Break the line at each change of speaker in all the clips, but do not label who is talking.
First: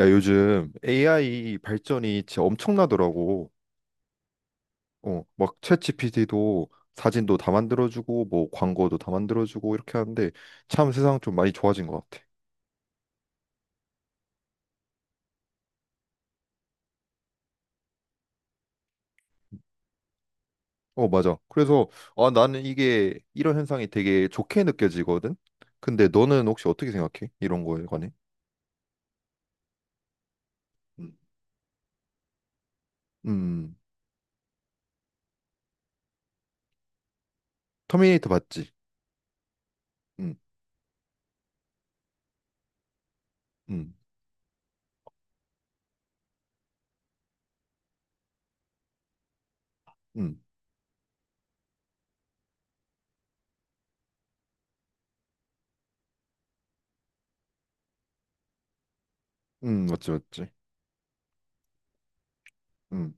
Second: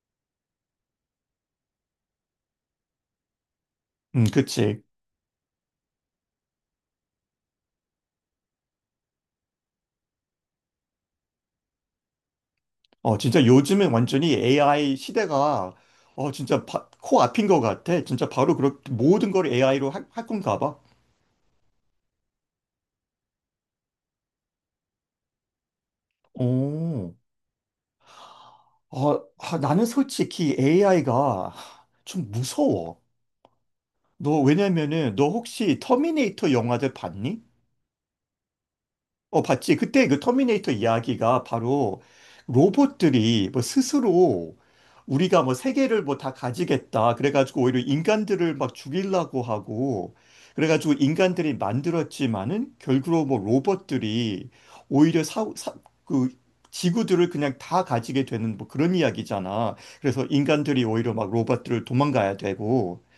야, 요즘 AI 발전이 진짜 엄청나더라고.
그치.
어, 막 챗GPT도 사진도 다 만들어주고, 뭐 광고도 다 만들어주고 이렇게 하는데 참 세상 좀 많이 좋아진 것 같아.
어, 진짜 요즘은 완전히 AI 시대가, 어, 진짜 코앞인 것 같아. 진짜 바로 모든 걸 AI로 할 건가 봐.
어, 맞아. 그래서 아, 나는 이게 이런 현상이 되게 좋게 느껴지거든. 근데 너는 혹시 어떻게
오.
생각해? 이런 거에 관해?
어, 아, 나는 솔직히
음.
AI가 좀 무서워.
음.
왜냐면은, 너 혹시 터미네이터 영화들 봤니?
터미네이터 봤지?
어, 봤지. 그때 그
음.
터미네이터 이야기가 바로 로봇들이 뭐
음.
스스로 우리가 뭐 세계를 뭐 다 가지겠다. 그래가지고 오히려 인간들을 막 죽이려고 하고,
음.
그래가지고 인간들이 만들었지만은 결국로뭐 로봇들이 오히려 그 지구들을 그냥 다 가지게 되는 뭐 그런 이야기잖아.
음. 맞지,
그래서
맞지.
인간들이 오히려 막 로봇들을 도망가야 되고,
음.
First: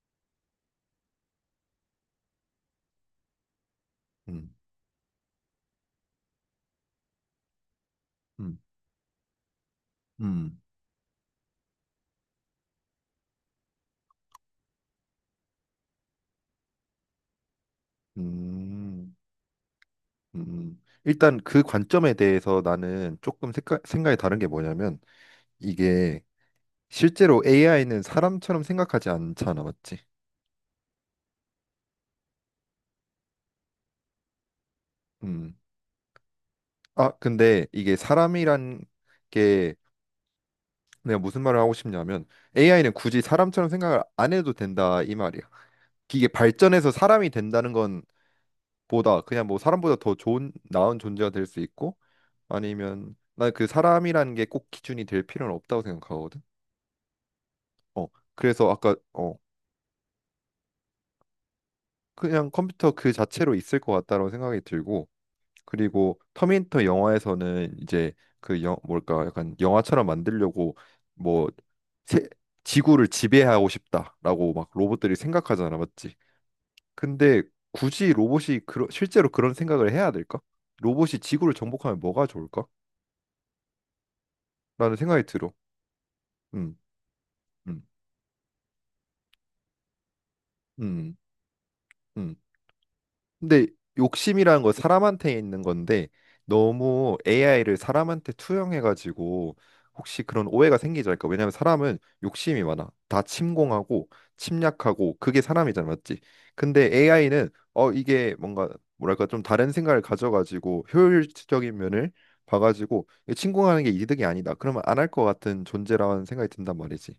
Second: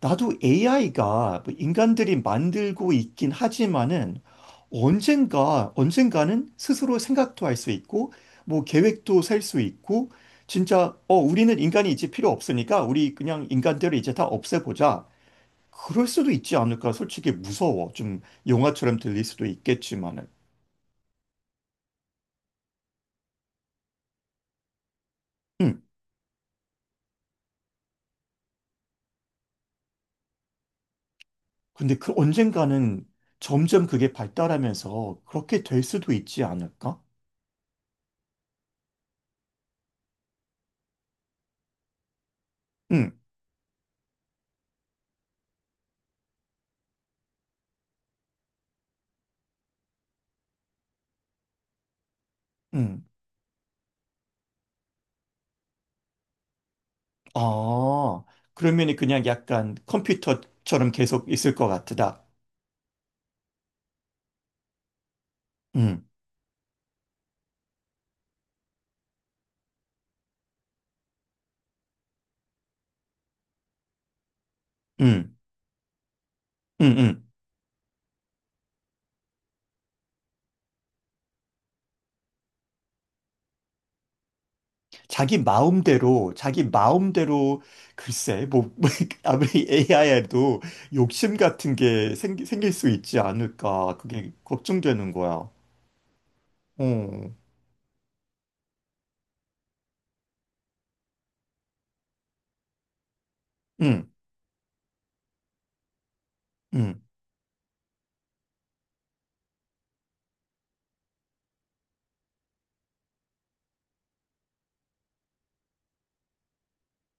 나도 AI가 인간들이 만들고 있긴 하지만은
음.
언젠가는 스스로 생각도 할 수 있고,
음.
뭐 계획도 셀 수 있고,
음.
진짜, 어, 우리는 인간이 이제 필요 없으니까 우리 그냥 인간들을 이제 다 없애보자. 그럴 수도 있지 않을까? 솔직히 무서워. 좀 영화처럼
음.
들릴 수도 있겠지만은.
음. 일단 그 관점에 대해서 나는 조금 생각이 다른 게 뭐냐면
음.
이게 실제로 AI는 사람처럼 생각하지 않잖아, 맞지?
근데 그 언젠가는 점점 그게 발달하면서
음.
그렇게 될 수도 있지 않을까?
아, 근데 이게 사람이란 게 내가 무슨 말을 하고 싶냐면 AI는
응
굳이 사람처럼 생각을 안 해도 된다 이 말이야. 이게 발전해서 사람이 된다는 건 보다 그냥 뭐 사람보다 더 좋은 나은 존재가 될 수 있고
응
아니면 난 그 사람이라는 게 꼭 기준이 될 필요는 없다고 생각하거든. 어,
아,
그래서 아까
그러면은 그냥
어,
약간 컴퓨터처럼 계속 있을 것 같다.
그냥 컴퓨터 그 자체로 있을 것 같다라고 생각이 들고
음,
그리고 터미네이터 영화에서는 이제 그 뭘까 약간 영화처럼 만들려고 뭐 세, 지구를 지배하고 싶다라고 막 로봇들이
음,
생각하잖아 맞지?
음, 음.
근데 굳이 로봇이 실제로 그런 생각을 해야 될까? 로봇이 지구를 정복하면 뭐가 좋을까? 라는 생각이
자기
들어.
마음대로, 자기
음.
마음대로.
음.
글쎄, 뭐, 뭐, 아무리 AI에도
음.
욕심 같은 게
음.
생길 수 있지
근데
않을까? 그게
욕심이라는 건
걱정되는
사람한테
거야.
있는 건데 너무
어,
AI를 사람한테 투영해가지고 혹시 그런 오해가 생기지 않을까? 왜냐하면 사람은 욕심이 많아. 다 침공하고
음,
침략하고 그게 사람이잖아, 맞지? 근데
음.
AI는 어 이게 뭔가 뭐랄까 좀 다른 생각을 가져가지고 효율적인 면을 봐가지고 침공하는 게 이득이 아니다. 그러면 안 할 것 같은 존재라는 생각이 든단 말이지.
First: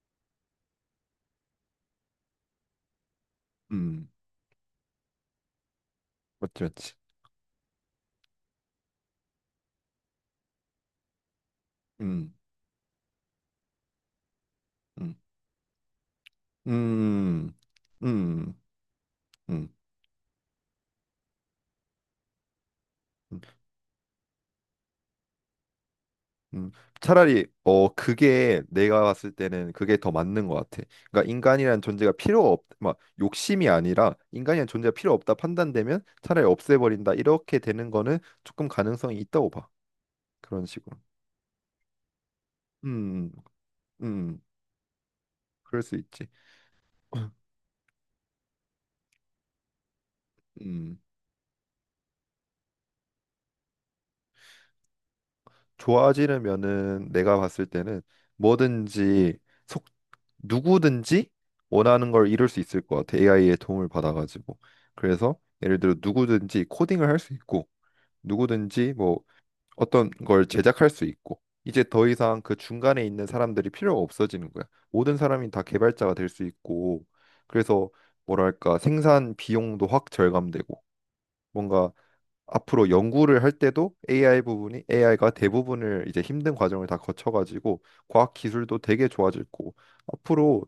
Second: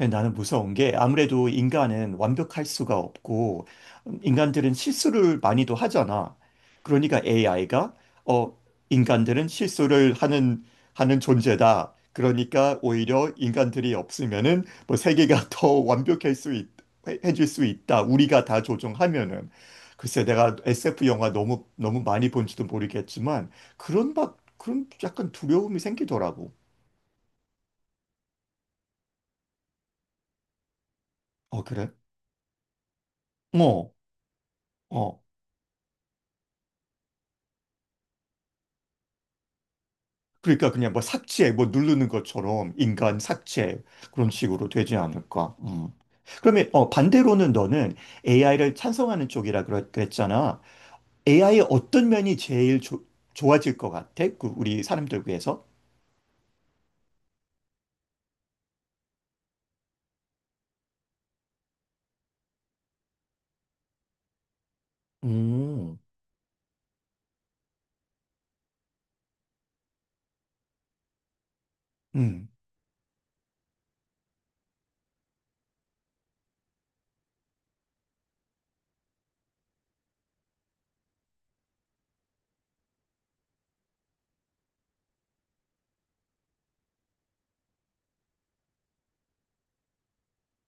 예, 나는 무서운 게 아무래도 인간은 완벽할 수가 없고
음,
인간들은 실수를 많이도 하잖아.
맞지, 맞지.
그러니까 AI가 어 인간들은 실수를 하는 존재다.
음.
그러니까 오히려 인간들이 없으면은 뭐
음.
세계가 더 완벽할 수 있, 해줄
음.
수 있다.
음.
우리가
음.
다 조종하면은
음.
글쎄 내가 SF 영화 너무 너무 많이 본지도 모르겠지만 그런 막 그런 약간 두려움이 생기더라고.
음. 차라리 어 그게 내가 봤을 때는 그게 더 맞는 것 같아. 그러니까
어,
인간이란
그래?
존재가 필요 없, 막 욕심이
어.
아니라 인간이란 존재가 필요
어.
없다 판단되면 차라리 없애버린다 이렇게 되는 거는 조금 가능성이 있다고 봐. 그런
그러니까 그냥
식으로.
뭐 삭제, 뭐 누르는 것처럼 인간
음. 음.
삭제 그런
음.
식으로 되지 않을까?
그럴
음.
수 있지.
그러면 어, 반대로는 너는 AI를 찬성하는 쪽이라 그랬잖아.
음.
AI의 어떤 면이 제일 좋아질 것 같아? 그 우리 사람들 위해서?
좋아지려면은 내가 봤을 때는 뭐든지 속 누구든지 원하는 걸 이룰 수 있을 것 같아. AI의 도움을 받아가지고. 그래서 예를 들어
음.
누구든지 코딩을 할 수 있고. 누구든지 뭐 어떤 걸 제작할 수 있고 이제 더 이상
음.
그 중간에 있는 사람들이 필요가 없어지는 거야. 모든 사람이 다 개발자가 될 수 있고 그래서 뭐랄까 생산 비용도 확 절감되고 뭔가 앞으로 연구를 할 때도 AI 부분이 AI가 대부분을 이제 힘든 과정을 다 거쳐가지고 과학 기술도 되게 좋아질 거고 앞으로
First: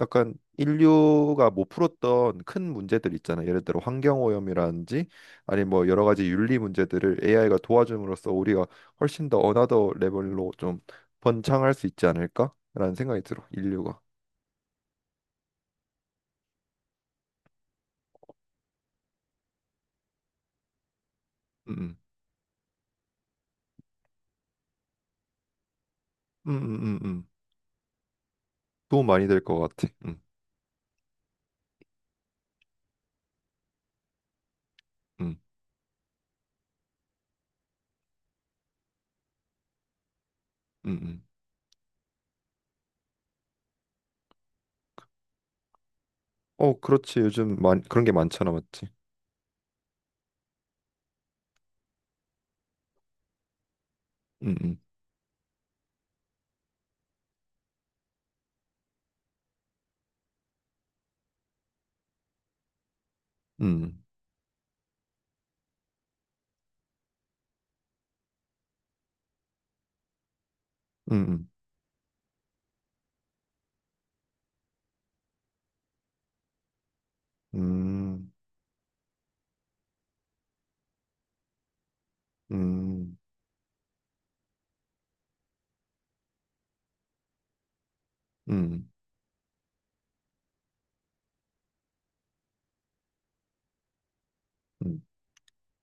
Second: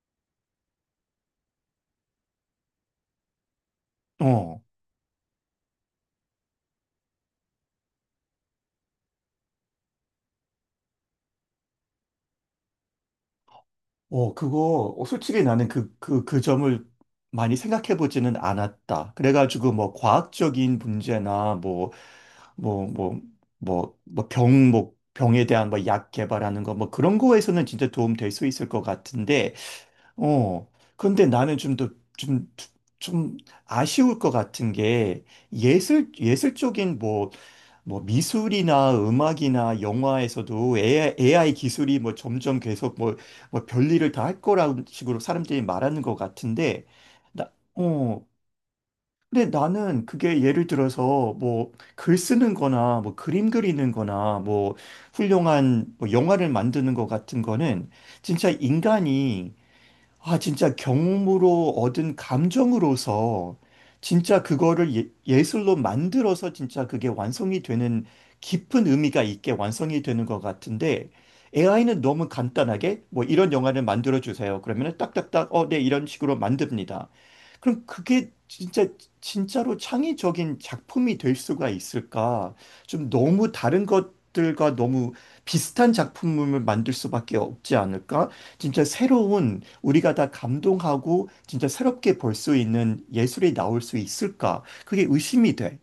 약간 인류가 못 풀었던 큰 문제들 있잖아요. 예를 들어
어.
환경오염이라든지 아니 뭐 여러 가지 윤리 문제들을 AI가 도와줌으로써 우리가 훨씬 더 어나더 레벨로 좀 번창할 수 있지 않을까라는 생각이 들어. 인류가.
어, 그거, 어, 솔직히 나는 그 점을 많이 생각해보지는 않았다. 그래가지고, 뭐, 과학적인 문제나,
음.
뭐, 뭐, 뭐, 병에 대한 뭐, 약
음.
개발하는
음.
거, 뭐,
음. 음.
그런
음.
거에서는 진짜 도움 될 수 있을 것
도움 많이 될
같은데,
것 같아. 음.
어, 근데 나는 좀 더, 좀, 좀 아쉬울 것 같은 게,
음.
예술적인 뭐 미술이나 음악이나 영화에서도
음. 음.
AI, 기술이 뭐 점점 계속 뭐 별일을 다 할 거라는 식으로 사람들이 말하는 것
어,
같은데,
그렇지. 요즘 많, 그런 게
어,
많잖아, 맞지?
근데 나는 그게 예를 들어서 뭐 글 쓰는 거나 뭐 그림 그리는 거나 뭐
음.
훌륭한 뭐 영화를 만드는 것 같은 거는 진짜 인간이 아, 진짜 경험으로 얻은 감정으로서
음.
진짜 그거를 예술로 만들어서 진짜 그게 완성이 되는 깊은 의미가 있게 완성이 되는 것 같은데
음.
AI는 너무 간단하게 뭐 이런 영화를 만들어 주세요. 그러면은 딱딱딱 어, 네, 이런 식으로 만듭니다.
음.
그럼
음.
그게 진짜 진짜로 창의적인 작품이 될 수가 있을까?
음.
좀
음.
너무 다른 것들과 너무 비슷한 작품을 만들 수밖에 없지 않을까? 진짜
음.
새로운 우리가 다 감동하고 진짜 새롭게 볼 수 있는 예술이 나올 수 있을까?
음.
그게 의심이 돼.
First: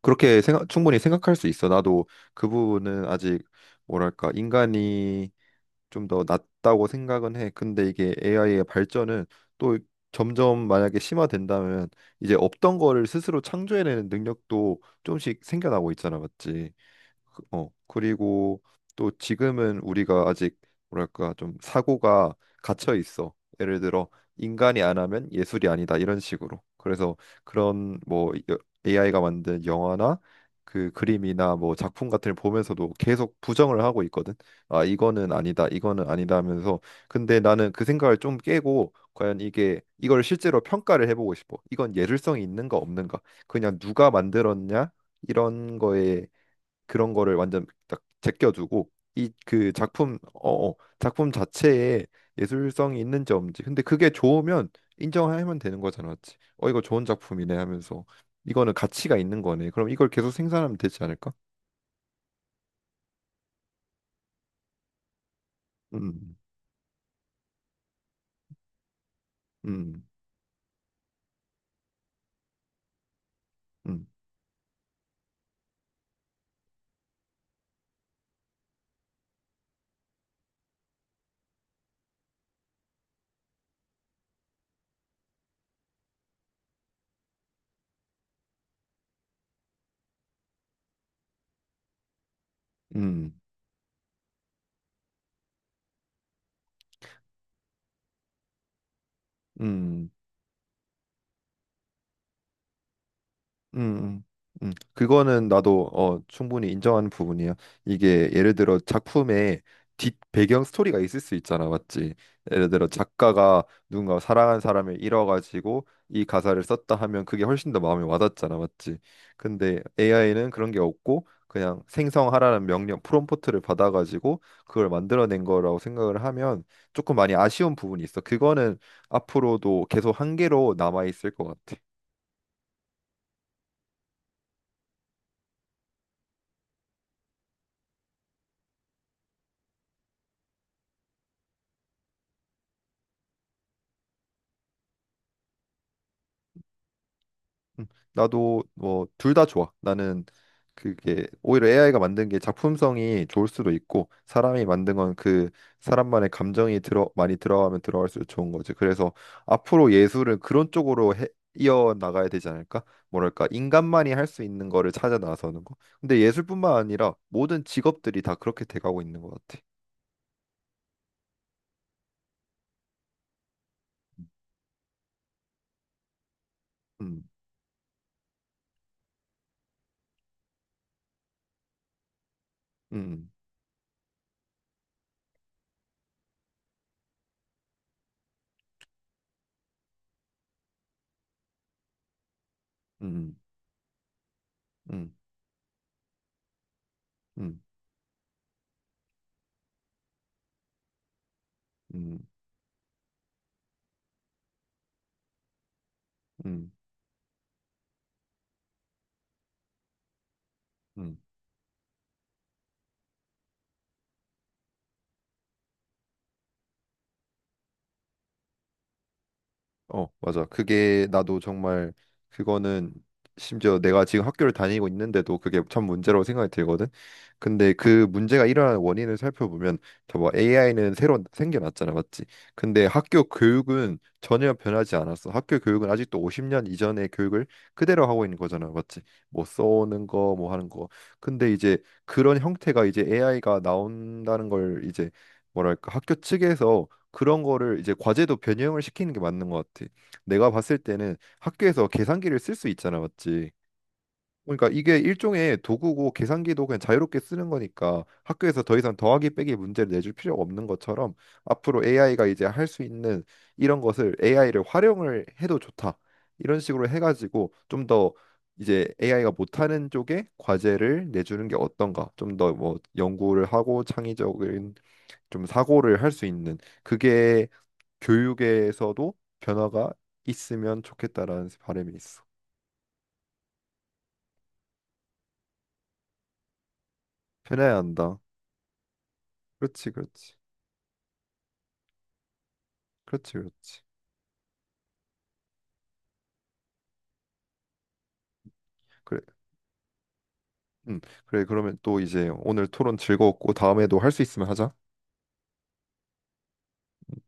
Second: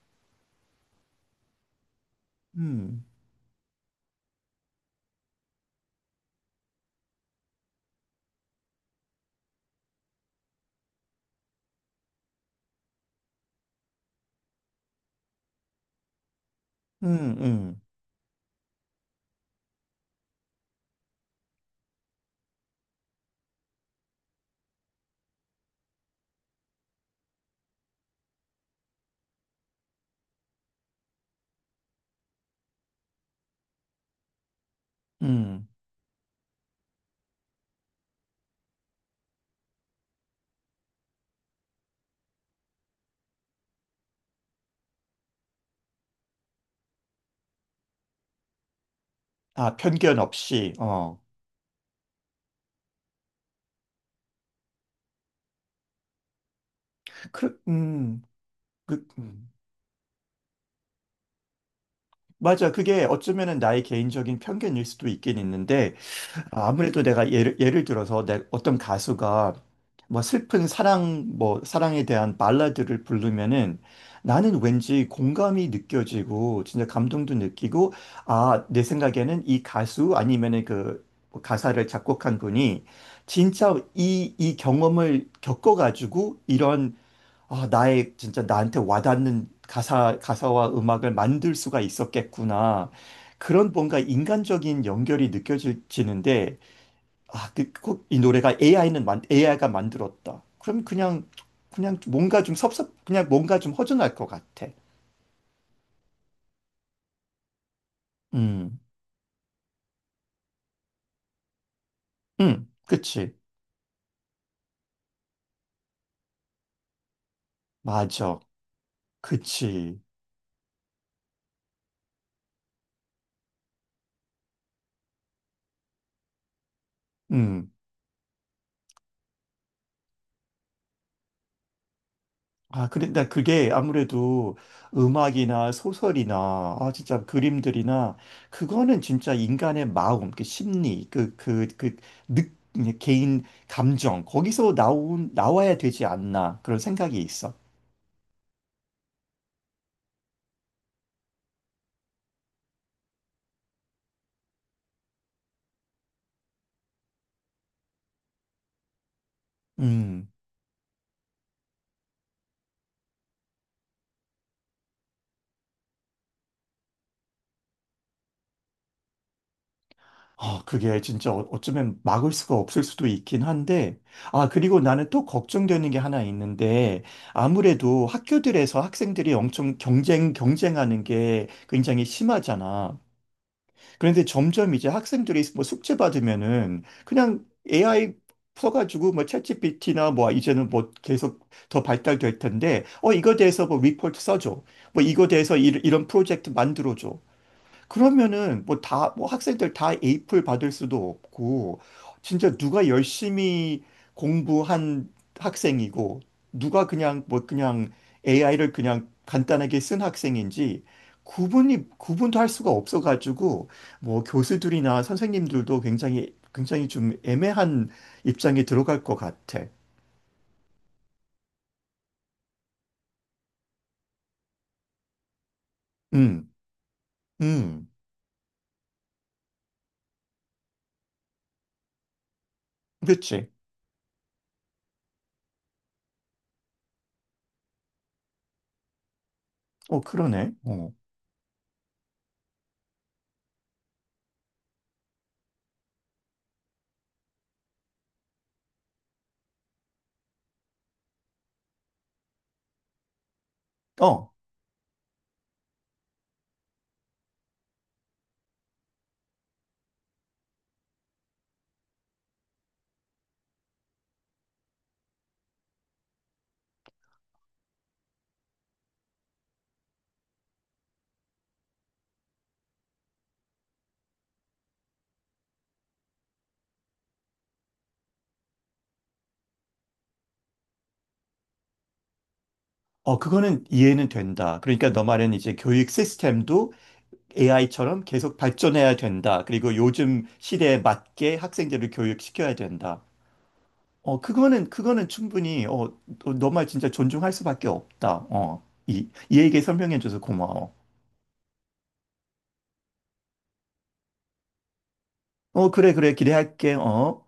그렇게 생각, 충분히 생각할 수 있어. 나도 그
음,
부분은 아직 뭐랄까 인간이 좀 더 낫다고 생각은 해. 근데 이게 AI의 발전은 또 점점 만약에 심화된다면 이제 없던 거를 스스로 창조해내는 능력도 조금씩 생겨나고 있잖아, 맞지?
음,
어,
음,
그리고 또 지금은 우리가 아직 뭐랄까 좀 사고가 갇혀 있어. 예를 들어 인간이 안 하면 예술이 아니다 이런 식으로. 그래서 그런 뭐 AI가 만든 영화나 그 그림이나 뭐 작품 같은 걸 보면서도 계속 부정을 하고 있거든. 아, 이거는 아니다.
음.
이거는 아니다 하면서 근데 나는 그 생각을 좀 깨고 과연 이게 이걸 실제로 평가를 해보고 싶어. 이건 예술성이 있는가 없는가. 그냥 누가 만들었냐? 이런 거에 그런 거를 완전 딱 제껴두고 이 그
아,
작품
편견
어,
없이,
어
어.
작품 자체에 예술성이 있는지 없는지 근데 그게 좋으면 인정하면 되는 거잖아 맞지? 어 이거 좋은 작품이네
그,
하면서 이거는
그,
가치가 있는 거네 그럼 이걸 계속 생산하면 되지 않을까?
맞아. 그게 어쩌면은 나의 개인적인 편견일 수도 있긴 있는데,
음.
아무래도 내가 예를 들어서 내 어떤 가수가
음.
뭐 슬픈 사랑, 뭐 사랑에 대한 발라드를 부르면은
음.
나는 왠지 공감이 느껴지고 진짜 감동도 느끼고 아, 내 생각에는 이 가수 아니면은 그 뭐 가사를 작곡한 분이 진짜 이 경험을 겪어가지고 이런 아, 나의 진짜 나한테 와닿는 가사와 음악을 만들 수가 있었겠구나.
음.
그런 뭔가 인간적인 연결이 느껴지는데 아, 이 노래가 AI가
음.
만들었다. 그럼 그냥 뭔가 그냥 뭔가 좀 허전할
음.
것
음.
같아.
음. 그거는 나도 어, 충분히 인정하는 부분이야. 이게 예를 들어
음,
작품에 뒷 배경 스토리가 있을 수 있잖아, 맞지? 예를 들어
그치.
작가가 누군가 사랑한 사람을 잃어가지고 이 가사를 썼다 하면 그게 훨씬 더 마음에
맞아.
와닿잖아, 맞지? 근데
그치.
AI는 그런 게 없고 그냥 생성하라는 명령 프롬프트를 받아가지고 그걸 만들어낸 거라고 생각을 하면 조금 많이
음.
아쉬운 부분이 있어. 그거는 앞으로도 계속 한계로 남아 있을 것 같아.
아, 그래, 나 그게 아무래도 음악이나 소설이나, 아, 진짜 그림들이나, 그거는 진짜 인간의 마음, 그 심리, 느, 개인 감정, 거기서 나와야 되지 않나, 그런 생각이 있어.
음. 나도 뭐 둘 다 좋아. 나는 그게 오히려 AI가 만든 게 작품성이 좋을 수도 있고 사람이 만든 건 그 사람만의 감정이 들어 많이 들어가면 들어갈수록 좋은 거지. 그래서 앞으로
음.
예술은 그런 쪽으로 해, 이어 나가야 되지 않을까? 뭐랄까 인간만이 할 수 있는 거를 찾아 나서는 거. 근데 예술뿐만 아니라 모든 직업들이 다 그렇게 돼가고 있는 것 같아.
아, 그게 진짜 어쩌면 막을 수가 없을 수도 있긴 한데, 아, 그리고 나는 또 걱정되는 게 하나 있는데,
음.
아무래도 학교들에서 학생들이 엄청 경쟁하는 게 굉장히 심하잖아.
음.
그런데 점점 이제 학생들이 뭐 숙제 받으면은 그냥 AI 써가지고 뭐 챗GPT나 뭐 이제는 뭐 계속 더 발달될 텐데, 어,
음.
이거 대해서 뭐 리포트 써줘. 뭐
음.
이거 대해서 이런 프로젝트 만들어줘.
음.
그러면은 뭐 다 뭐 학생들 다 에이플 받을 수도 없고
음.
진짜 누가 열심히 공부한 학생이고
음.
누가 그냥 뭐 그냥 AI를 그냥 간단하게 쓴 학생인지
음.
구분이 구분도 할 수가 없어가지고 뭐 교수들이나 선생님들도 굉장히 굉장히 좀 애매한 입장에 들어갈 것 같아.
어, 맞아. 그게 나도 정말 그거는 심지어 내가 지금 학교를 다니고 있는데도 그게 참 문제라고 생각이
음,
들거든. 근데
음,
그 문제가 일어나는 원인을 살펴보면 저뭐 AI는 새로 생겨났잖아, 맞지? 근데 학교
그렇지.
교육은 전혀 변하지 않았어. 학교 교육은 아직도 50년 이전의 교육을 그대로 하고 있는 거잖아, 맞지? 뭐
어,
써오는 거, 뭐
그러네.
하는 거.
어,
근데 이제 그런 형태가 이제 AI가 나온다는 걸 이제 뭐랄까 학교 측에서 그런 거를 이제 과제도 변형을 시키는 게 맞는 것 같아. 내가 봤을 때는 학교에서 계산기를 쓸 수 있잖아, 맞지?
어,
그러니까 이게 일종의 도구고 계산기도 그냥 자유롭게 쓰는 거니까 학교에서 더 이상 더하기 빼기 문제를 내줄 필요가 없는 것처럼 앞으로 AI가 이제 할 수 있는 이런 것을 AI를 활용을 해도 좋다. 이런 식으로 해가지고 좀 더 이제 AI가 못하는 쪽에 과제를 내주는 게 어떤가? 좀 더 뭐 연구를 하고 창의적인 좀 사고를 할 수 있는 그게 교육에서도 변화가 있으면 좋겠다라는 바람이 있어.
어, 그거는 이해는 된다. 그러니까 너 말은 이제 교육 시스템도
변해야
AI처럼
한다.
계속 발전해야 된다. 그리고
그렇지,
요즘
그렇지,
시대에 맞게 학생들을 교육시켜야 된다.
그렇지, 그렇지.
어, 그거는 충분히, 어, 너 말 진짜 존중할 수밖에 없다. 어,
그래,
이 얘기 설명해줘서 고마워.
음, 그래. 그러면 또 이제 오늘 토론 즐거웠고 다음에도 할 수 있으면 하자.
어, 그래, 그래, 기대할게. 어.